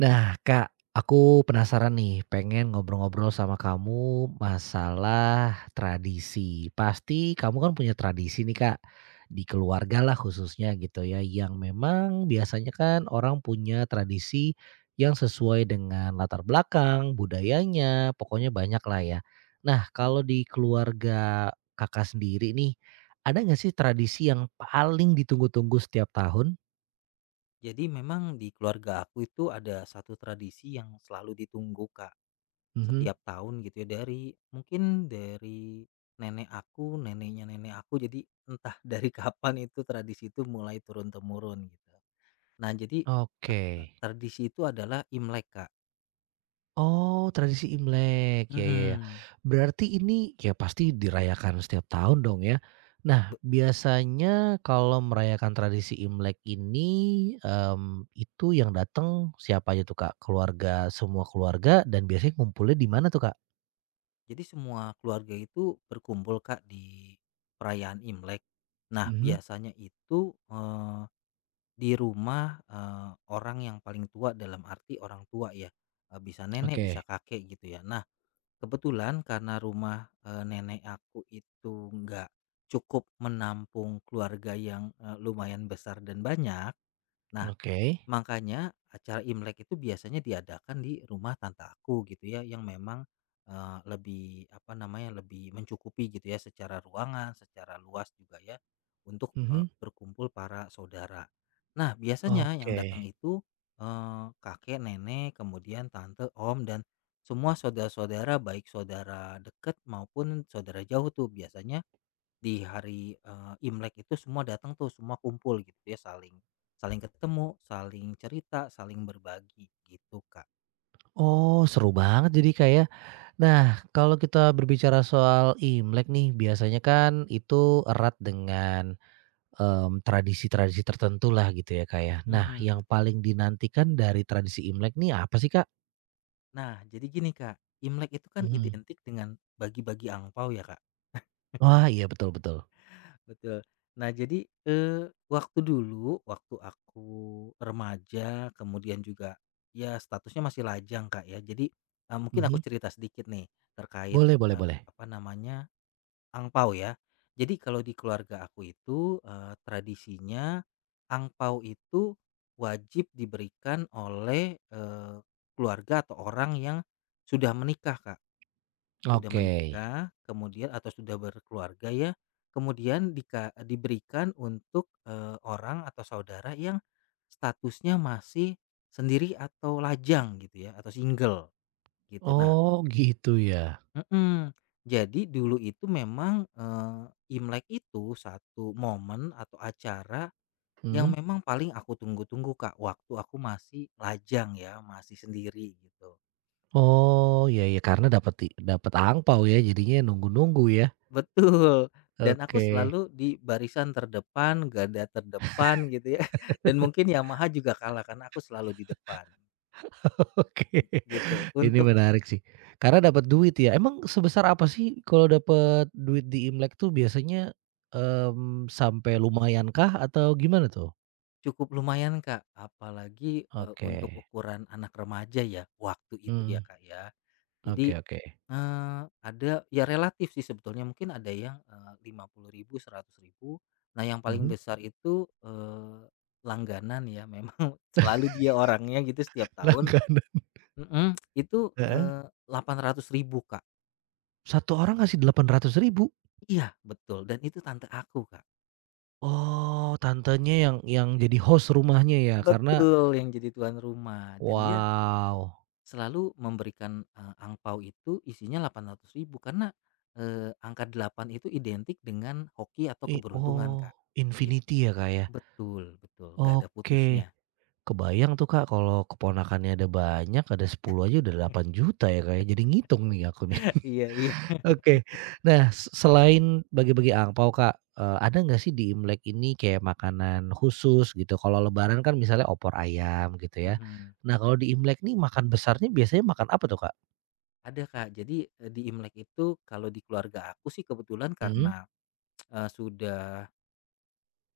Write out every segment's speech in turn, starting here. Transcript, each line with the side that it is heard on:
right: Nah, Kak, aku penasaran nih, pengen ngobrol-ngobrol sama kamu masalah tradisi. Pasti kamu kan punya tradisi nih, Kak, di keluarga lah khususnya gitu ya, yang memang biasanya kan orang punya tradisi yang sesuai dengan latar belakang, budayanya, pokoknya banyak lah ya. Nah, kalau di keluarga Kakak sendiri nih, ada nggak sih tradisi yang paling ditunggu-tunggu setiap tahun?
left: Jadi memang di keluarga aku itu ada satu tradisi yang selalu ditunggu Kak,
right: Mhm.
left: setiap tahun gitu ya dari mungkin dari nenek aku, neneknya nenek aku jadi entah dari kapan itu tradisi itu mulai turun temurun gitu. Nah, jadi
right: Oke.
left: tradisi itu adalah Imlek, Kak.
right: Oh, tradisi Imlek, ya ya ya.
left: Mhm.
right: Berarti ini ya pasti dirayakan setiap tahun dong ya.
left: Be-
right: Nah, biasanya kalau merayakan tradisi Imlek ini, itu yang datang siapa aja tuh, Kak? Keluarga semua keluarga dan biasanya ngumpulnya di mana tuh, Kak?
left: Jadi semua keluarga itu berkumpul, Kak, di perayaan Imlek. Nah,
right: Mhm,
left: biasanya itu eh, di rumah, orang yang paling tua, dalam arti orang tua ya, bisa nenek, bisa
right: oke.
left: kakek gitu ya. Nah, kebetulan karena rumah, nenek aku itu nggak cukup menampung keluarga yang, lumayan besar dan banyak. Nah,
right: Oke.
left: makanya acara Imlek itu biasanya diadakan di rumah tante aku gitu ya yang memang, lebih apa namanya, lebih mencukupi gitu ya secara ruangan, secara luas juga ya untuk,
right: Mhm.
left: berkumpul para saudara. Nah, biasanya yang datang
right: Oke.
left: itu, kakek, nenek, kemudian tante, om, dan semua saudara-saudara, baik saudara dekat maupun saudara jauh, tuh biasanya di hari, Imlek itu semua datang tuh, semua kumpul gitu ya, saling saling ketemu, saling cerita, saling berbagi gitu, Kak.
right: Oh, seru banget jadi, kayak, nah, kalau kita berbicara soal Imlek nih, biasanya kan itu erat dengan tradisi-tradisi tertentu lah gitu ya, Kak, ya. Nah,
left: Mhm,
right: yang
left: betul.
right: paling dinantikan dari tradisi Imlek nih apa sih, Kak?
left: Nah, jadi gini, Kak, Imlek itu kan
right: Mhm.
left: identik dengan bagi-bagi angpau ya, Kak.
right: Wah, iya betul betul.
left: Betul. Nah, jadi, waktu dulu, waktu aku remaja, kemudian juga ya statusnya masih lajang, Kak, ya. Jadi, mungkin aku
right: Mhm.
left: cerita sedikit nih terkait,
right: Boleh boleh boleh.
left: apa namanya, angpau ya. Jadi kalau di keluarga aku itu, tradisinya angpau itu wajib diberikan oleh, keluarga atau orang yang sudah menikah, Kak. Sudah
right: Oke.
left: menikah kemudian atau sudah berkeluarga ya, kemudian diberikan untuk, orang atau saudara yang statusnya masih sendiri atau lajang gitu ya, atau single gitu. Nah.
right: Oh, gitu ya?
left: Mhm. Jadi dulu itu memang, Imlek itu satu momen atau acara yang
right: Mhm.
left: memang paling aku tunggu-tunggu, Kak, waktu aku masih lajang ya, masih sendiri gitu.
right: Oh, iya iya, karena dapat dapat angpau ya, jadinya nunggu-nunggu ya?
left: Betul, dan aku
right: Oke.
left: selalu di barisan terdepan, garda terdepan gitu ya, dan mungkin Yamaha juga kalah karena aku selalu di depan
right: Oke.
left: gitu.
right: Ini menarik sih. Karena dapat duit ya. Emang sebesar apa sih kalau dapat duit di Imlek tuh biasanya, sampai lumayankah atau gimana tuh?
left: Cukup lumayan, Kak, apalagi, untuk
right: Oke,
left: ukuran anak remaja ya waktu itu ya,
right: mhm,
left: Kak, ya.
right: oke
left: Jadi,
right: oke,
left: ada ya relatif sih sebetulnya, mungkin ada yang, 50.000 100.000. Nah, yang paling
right: mhm,
left: besar itu, langganan ya memang selalu dia orangnya gitu setiap tahun.
right: langganan
left: Mhm, itu,
right: heeh,
left: 800.000, Kak.
right: 1 orang ngasih Rp800.000?
left: Iya, betul, dan itu tante aku, Kak.
right: Oh, tantenya yang jadi host rumahnya ya karena
left: Betul, yang jadi tuan rumah, dan dia
right: wow,
left: selalu memberikan, angpao itu isinya 800.000, karena, angka 8 itu identik dengan hoki atau keberuntungan,
right: oh,
left: Kak, gitu.
right: infinity ya, Kak, ya?
left: Betul betul, nggak ada
right: Oke,
left: putusnya.
right: kebayang tuh, Kak, kalau keponakannya ada banyak, ada 10 aja udah 8 juta ya, Kak, ya? Jadi ngitung nih aku nih.
left: Iya, iya.
right: Oke. Nah, selain bagi-bagi angpao, Kak, ada nggak sih di Imlek ini kayak makanan khusus gitu? Kalau lebaran kan misalnya opor ayam gitu ya.
left: Mhm.
right: Nah, kalau di Imlek nih makan besarnya biasanya makan apa tuh, Kak?
left: Ada, Kak. Jadi, di Imlek itu kalau di keluarga aku sih kebetulan
right: Mhm.
left: karena, sudah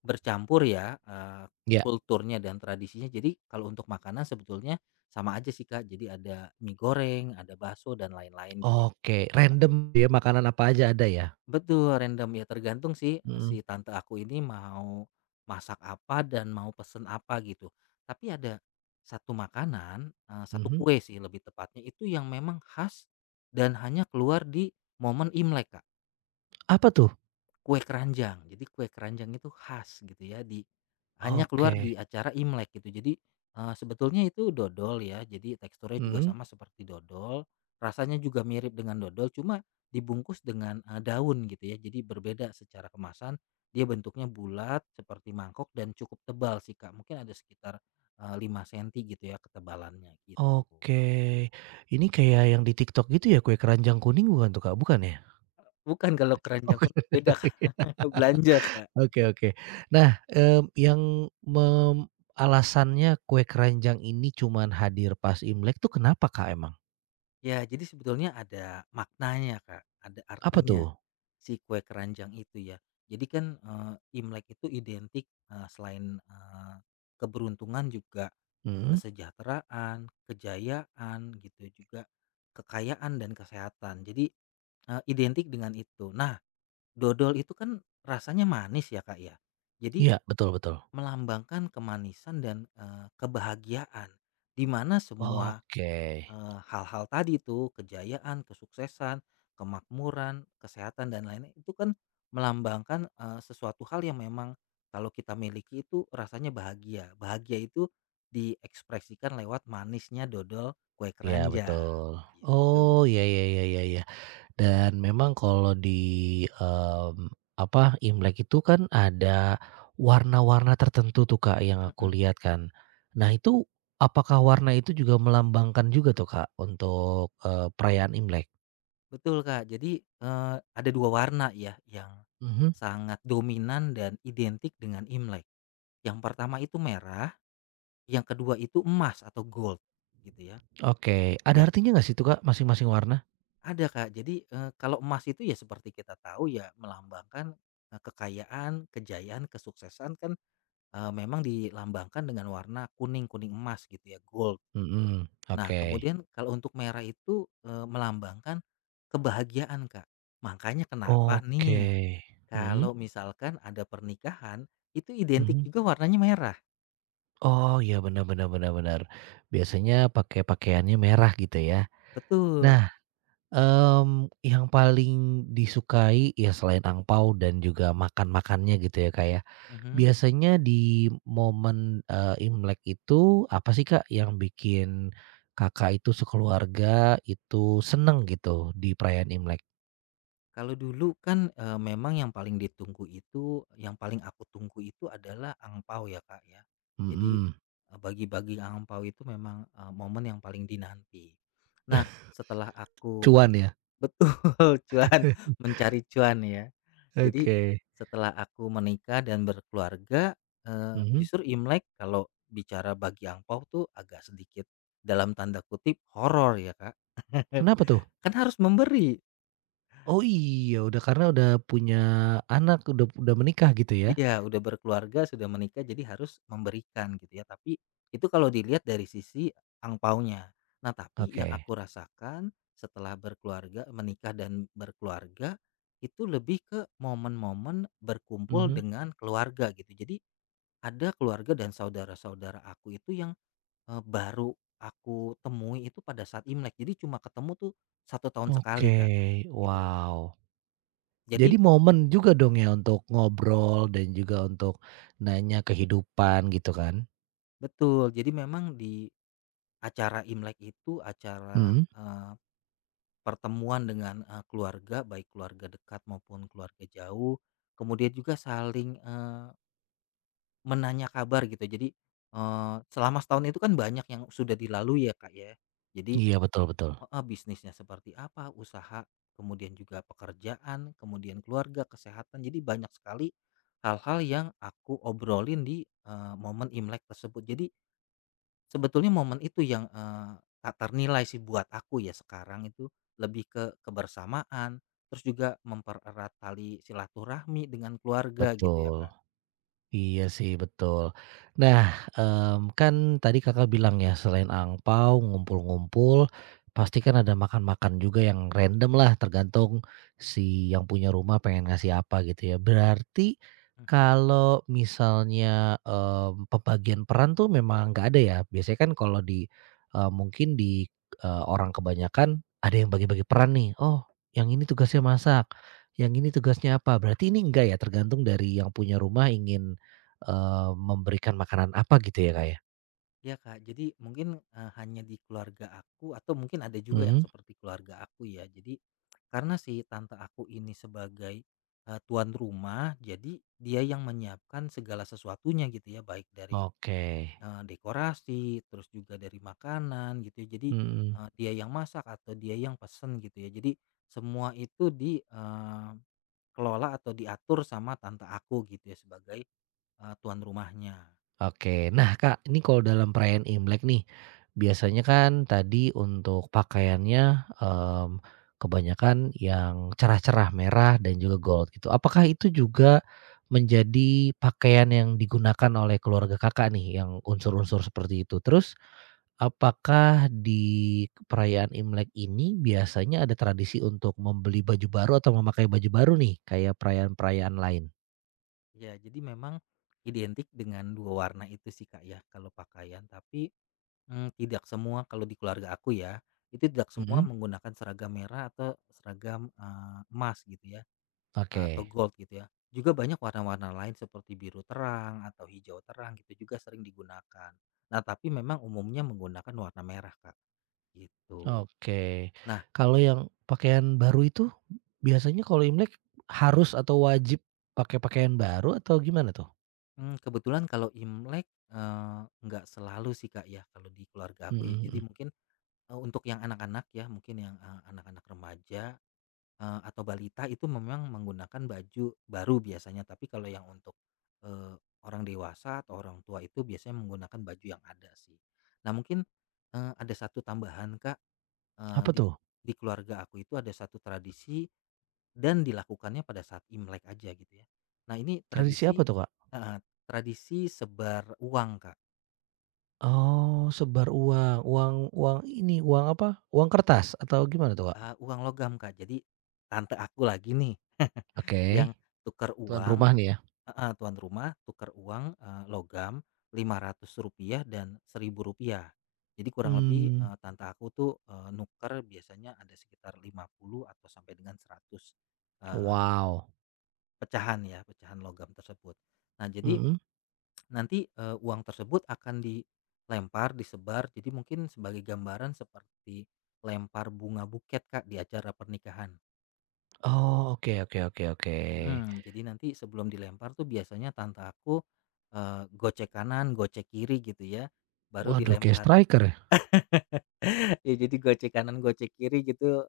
left: bercampur ya,
right: Iya.
left: kulturnya dan tradisinya. Jadi kalau untuk makanan sebetulnya sama aja sih, Kak. Jadi ada mie goreng, ada bakso dan lain-lain gitu ya.
right: Oke, random ya makanan apa aja ada ya?
left: Betul, random. Ya, tergantung sih, si
right: Mhm,
left: tante aku ini mau masak apa dan mau pesen apa gitu. Tapi ada satu makanan, satu
right: mhm.
left: kue sih lebih tepatnya, itu yang memang khas dan hanya keluar di momen Imlek, Kak.
right: Apa tuh?
left: Kue keranjang. Jadi, kue keranjang itu khas gitu ya, hanya keluar
right: Oke.
left: di acara Imlek gitu. Jadi, sebetulnya itu dodol ya, jadi teksturnya juga
right: Mhm.
left: sama seperti dodol, rasanya juga mirip dengan dodol, cuma dibungkus dengan, daun gitu ya. Jadi berbeda secara kemasan, dia bentuknya bulat seperti mangkok dan cukup tebal sih, Kak, mungkin ada sekitar, 5 senti gitu ya ketebalannya gitu.
right: Oke. Ini kayak yang di TikTok gitu ya kue keranjang kuning bukan tuh, Kak? Bukan ya?
left: Bukan, kalau keranjang
right: Oke.
left: beda karena belanja, Kak.
right: Oke oke. Nah, mmm, yang mem alasannya kue keranjang ini cuman hadir pas Imlek tuh kenapa, Kak, emang?
left: Ya jadi sebetulnya ada maknanya, Kak, ada
right: Apa
left: artinya.
right: tuh?
left: Si kue keranjang itu ya. Jadi kan, Imlek itu identik, selain, keberuntungan, juga
right: Mhm,
left: kesejahteraan, kejayaan gitu, juga kekayaan dan kesehatan. Jadi, identik dengan itu. Nah, dodol itu kan rasanya manis ya, Kak, ya. Jadi
right: iya, betul betul.
left: melambangkan kemanisan dan, kebahagiaan, di mana semua
right: Oke.
left: Hal-hal tadi tuh, kejayaan, kesuksesan, kemakmuran, kesehatan, dan lainnya itu kan melambangkan, sesuatu hal yang memang kalau kita miliki itu rasanya bahagia. Bahagia itu diekspresikan lewat manisnya dodol kue
right: Iya,
left: keranjang,
right: betul.
left: gitu.
right: Oh, ya ya ya ya ya. Dan memang kalau di, mmm, apa, Imlek itu kan ada warna-warna tertentu tuh, Kak, yang aku
left: Mhm,
right: lihat kan. Nah,
left: bet
right: itu apakah warna itu juga melambangkan juga tuh, Kak, untuk, perayaan Imlek?
left: betul, Kak. Jadi, ada 2 warna ya yang
right: Mhm.
left: sangat dominan dan identik dengan Imlek. Yang pertama itu merah, yang kedua itu emas atau gold, gitu ya.
right: Oke, ada
left: Ya,
right: artinya nggak sih itu, Kak, masing-masing warna?
left: ada, Kak. Jadi, kalau emas itu ya seperti kita tahu ya melambangkan, kekayaan, kejayaan, kesuksesan kan, memang dilambangkan dengan warna kuning, kuning emas gitu ya, gold.
right: Mhm,
left: Nah,
right: oke.
left: kemudian kalau untuk merah itu, melambangkan kebahagiaan, Kak. Makanya kenapa
right: Oke,
left: nih,
right: mhm
left: kalau misalkan ada pernikahan, itu identik
right: mhm.
left: juga warnanya merah.
right: Oh, iya benar-benar-benar-benar. Biasanya pakai pakaiannya merah gitu ya.
left: Betul.
right: Nah, yang paling disukai ya selain angpao dan juga makan-makannya gitu ya, Kak, ya.
left: Mhm.
right: Biasanya di momen, Imlek itu apa sih, Kak, yang bikin Kakak itu sekeluarga itu seneng gitu di perayaan Imlek?
left: Kalau dulu kan, memang yang paling ditunggu itu, yang paling aku tunggu itu adalah angpau ya, Kak, ya. Jadi,
right: Mhm,
left: bagi-bagi angpau itu memang, momen yang paling dinanti. Nah, setelah aku
right: cuan ya?
left: betul, cuan, mencari cuan ya. Jadi,
right: Oke,
left: setelah aku menikah dan berkeluarga,
right: mhm,
left: justru Imlek kalau bicara bagi angpau tuh agak sedikit dalam tanda kutip "horor" ya, Kak.
right: kenapa tuh?
left: Kan harus memberi.
right: Oh iya, udah karena udah punya anak, udah menikah gitu ya?
left: Iya, udah berkeluarga, sudah menikah, jadi harus memberikan gitu ya. Tapi itu kalau dilihat dari sisi angpaunya. Nah, tapi yang
right: Oke,
left: aku rasakan setelah berkeluarga, menikah dan berkeluarga itu lebih ke momen-momen berkumpul
right: mhm,
left: dengan keluarga gitu. Jadi ada keluarga dan saudara-saudara aku itu yang baru aku temui itu pada saat Imlek. Jadi cuma ketemu tuh satu tahun sekali,
right: oke,
left: Kak. Gitu.
right: wow. Jadi
left: Jadi
right: momen juga dong ya untuk ngobrol dan juga untuk nanya kehidupan gitu kan?
left: betul. Jadi memang di acara Imlek itu acara,
right: Mhm,
left: pertemuan dengan, keluarga, baik keluarga dekat maupun keluarga jauh, kemudian juga saling, menanya kabar gitu. Jadi, selama setahun itu kan banyak yang sudah dilalui ya, Kak, ya. Jadi,
right: iya betul betul,
left: heeh, bisnisnya seperti apa, usaha, kemudian juga pekerjaan, kemudian keluarga, kesehatan. Jadi banyak sekali hal-hal yang aku obrolin di, momen Imlek tersebut. Jadi sebetulnya momen itu yang, tak ternilai sih buat aku ya sekarang itu, lebih ke kebersamaan, terus juga mempererat tali silaturahmi dengan keluarga gitu ya,
right: betul.
left: Kak.
right: Iya sih, betul. Nah, kan tadi Kakak bilang ya, selain angpau ngumpul-ngumpul, pasti kan ada makan-makan juga yang random lah, tergantung si yang punya rumah pengen ngasih apa gitu ya. Berarti
left: Mhm.
right: kalau misalnya, pembagian peran tuh memang nggak ada ya? Biasanya kan kalau di, mungkin di, orang kebanyakan ada yang bagi-bagi peran nih, "Oh, yang ini tugasnya masak, yang ini tugasnya apa." Berarti ini enggak ya, tergantung dari yang punya rumah ingin memberikan makanan apa gitu ya, Kak, ya?
left: Iya, Kak, jadi mungkin, hanya di keluarga aku atau mungkin ada juga yang
right: Mhm.
left: seperti keluarga aku ya. Jadi karena si tante aku ini sebagai, tuan rumah, jadi dia yang menyiapkan segala sesuatunya gitu ya, baik dari
right: Oke,
left: Dekorasi, terus juga dari makanan gitu ya. Jadi,
right: mhm,
left: dia yang masak atau dia yang pesen gitu ya. Jadi semua itu di, eh, kelola atau diatur sama tante aku gitu ya sebagai, tuan rumahnya.
right: oke. Nah, Kak, ini kalau dalam perayaan Imlek nih, biasanya kan tadi untuk pakaiannya, mmm, kebanyakan yang cerah-cerah, merah dan juga gold gitu. Apakah itu juga menjadi pakaian yang digunakan oleh keluarga Kakak nih yang unsur-unsur seperti itu? Terus apakah di perayaan Imlek ini biasanya ada tradisi untuk membeli baju baru atau memakai baju baru nih kayak perayaan-perayaan lain?
left: Ya, jadi memang identik dengan 2 warna itu sih, Kak, ya, kalau pakaian. Tapi, tidak semua, kalau di keluarga aku ya, itu tidak semua
right: Mhm,
left: menggunakan seragam merah atau seragam, emas gitu ya.
right: oke
left: Atau gold gitu ya. Juga banyak warna-warna lain seperti biru terang atau hijau terang gitu juga sering digunakan. Nah, tapi memang umumnya menggunakan warna merah, Kak, gitu.
right: oke.
left: Nah,
right: Kalau yang pakaian baru itu biasanya kalau Imlek harus atau wajib pakai pakaian baru atau gimana tuh?
left: kebetulan kalau Imlek, nggak selalu sih, Kak, ya, kalau di keluarga
right: Mhm
left: aku ya. Jadi
right: mhm.
left: mungkin, untuk yang anak-anak ya, mungkin yang, anak-anak remaja, atau balita itu memang menggunakan baju baru biasanya, tapi kalau yang untuk, eee, orang dewasa atau orang tua itu biasanya menggunakan baju yang ada sih. Nah, mungkin, ada satu tambahan, Kak, eee,
right: Apa
left: di
right: tuh?
left: di keluarga aku itu ada satu tradisi dan dilakukannya pada saat Imlek aja gitu ya. Nah, ini
right: Tradisi apa
left: tradisi.
right: tuh, Kak?
left: Heeh, tradisi sebar uang, Kak,
right: Oh, sebar uang. Uang uang ini, uang apa, uang kertas atau gimana tuh, Kak?
left: uang logam, Kak. Jadi tante aku lagi nih
right: Oke,
left: yang tuker
right: tuan
left: uang
right: rumah nih ya?
left: heeh, tuan rumah tukar uang, logam Rp500 dan Rp1.000. Jadi kurang lebih,
right: Hmm.
left: tante aku tuh, nuker biasanya ada sekitar 50 atau sampai dengan 100, eee,
right: Wow.
left: pecahan ya, pecahan logam tersebut. Nah jadi
right: Mhm.
left: nanti, uang tersebut akan dilempar, disebar, jadi mungkin sebagai gambaran seperti lempar bunga buket, Kak, di acara pernikahan.
right: Oh, oke oke oke oke.
left: Mhm, jadi nanti sebelum dilempar tuh biasanya tante aku, gocek kanan, gocek kiri gitu ya, baru
right: Waduh, kayak
left: dilempar.
right: striker ya?
left: Ya jadi gocek kanan, gocek kiri gitu,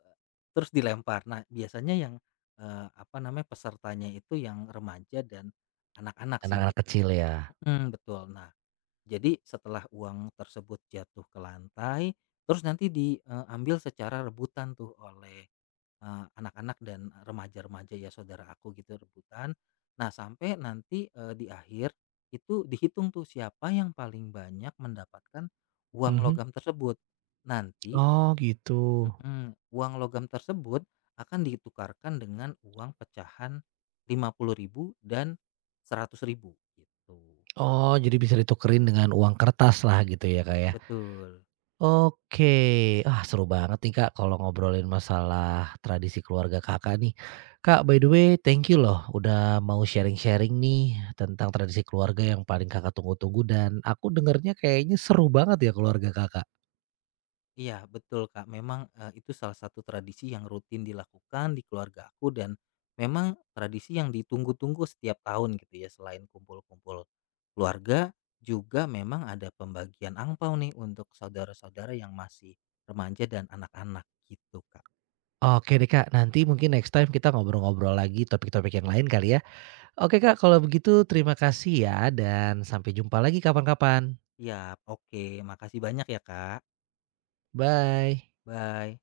left: terus dilempar. Nah biasanya yang, apa namanya, pesertanya itu yang remaja dan anak-anak sih
right: Anak-anak
left: bia
right: kecil ya.
left: Mhm, betul. Nah jadi setelah uang tersebut jatuh ke lantai, terus nanti diambil secara rebutan tuh oleh anak-anak dan remaja-remaja ya saudara aku gitu rebutan. Nah sampai nanti di akhir itu dihitung tuh siapa yang paling banyak mendapatkan uang
right: Mhm.
left: logam tersebut. Nanti
right: Oh, gitu.
left: mm-mm, uang logam tersebut akan ditukarkan dengan uang pecahan 50.000 dan 100.000 gitu.
right: Oh, jadi bisa ditukerin dengan uang kertas lah gitu ya, Kak, ya?
left: Betul.
right: Oke. Ah, seru banget nih, Kak, kalau ngobrolin masalah tradisi keluarga Kakak nih. Kak, by the way, thank you loh udah mau sharing-sharing nih tentang tradisi keluarga yang paling Kakak tunggu-tunggu dan aku dengernya kayaknya seru banget ya keluarga Kakak.
left: Iya, betul, Kak. Memang, itu salah satu tradisi yang rutin dilakukan di keluarga aku dan memang tradisi yang ditunggu-tunggu setiap tahun gitu ya. Selain kumpul-kumpul keluarga, juga memang ada pembagian angpau nih untuk saudara-saudara yang masih remaja dan anak-anak gitu, Kak.
right: Oke deh Kak, nanti mungkin next time kita ngobrol-ngobrol lagi topik-topik yang lain kali ya. Oke Kak, kalau begitu terima kasih ya dan sampai jumpa lagi kapan-kapan.
left: Siap, oke. Makasih banyak ya, Kak.
right: Bye.
left: Bye.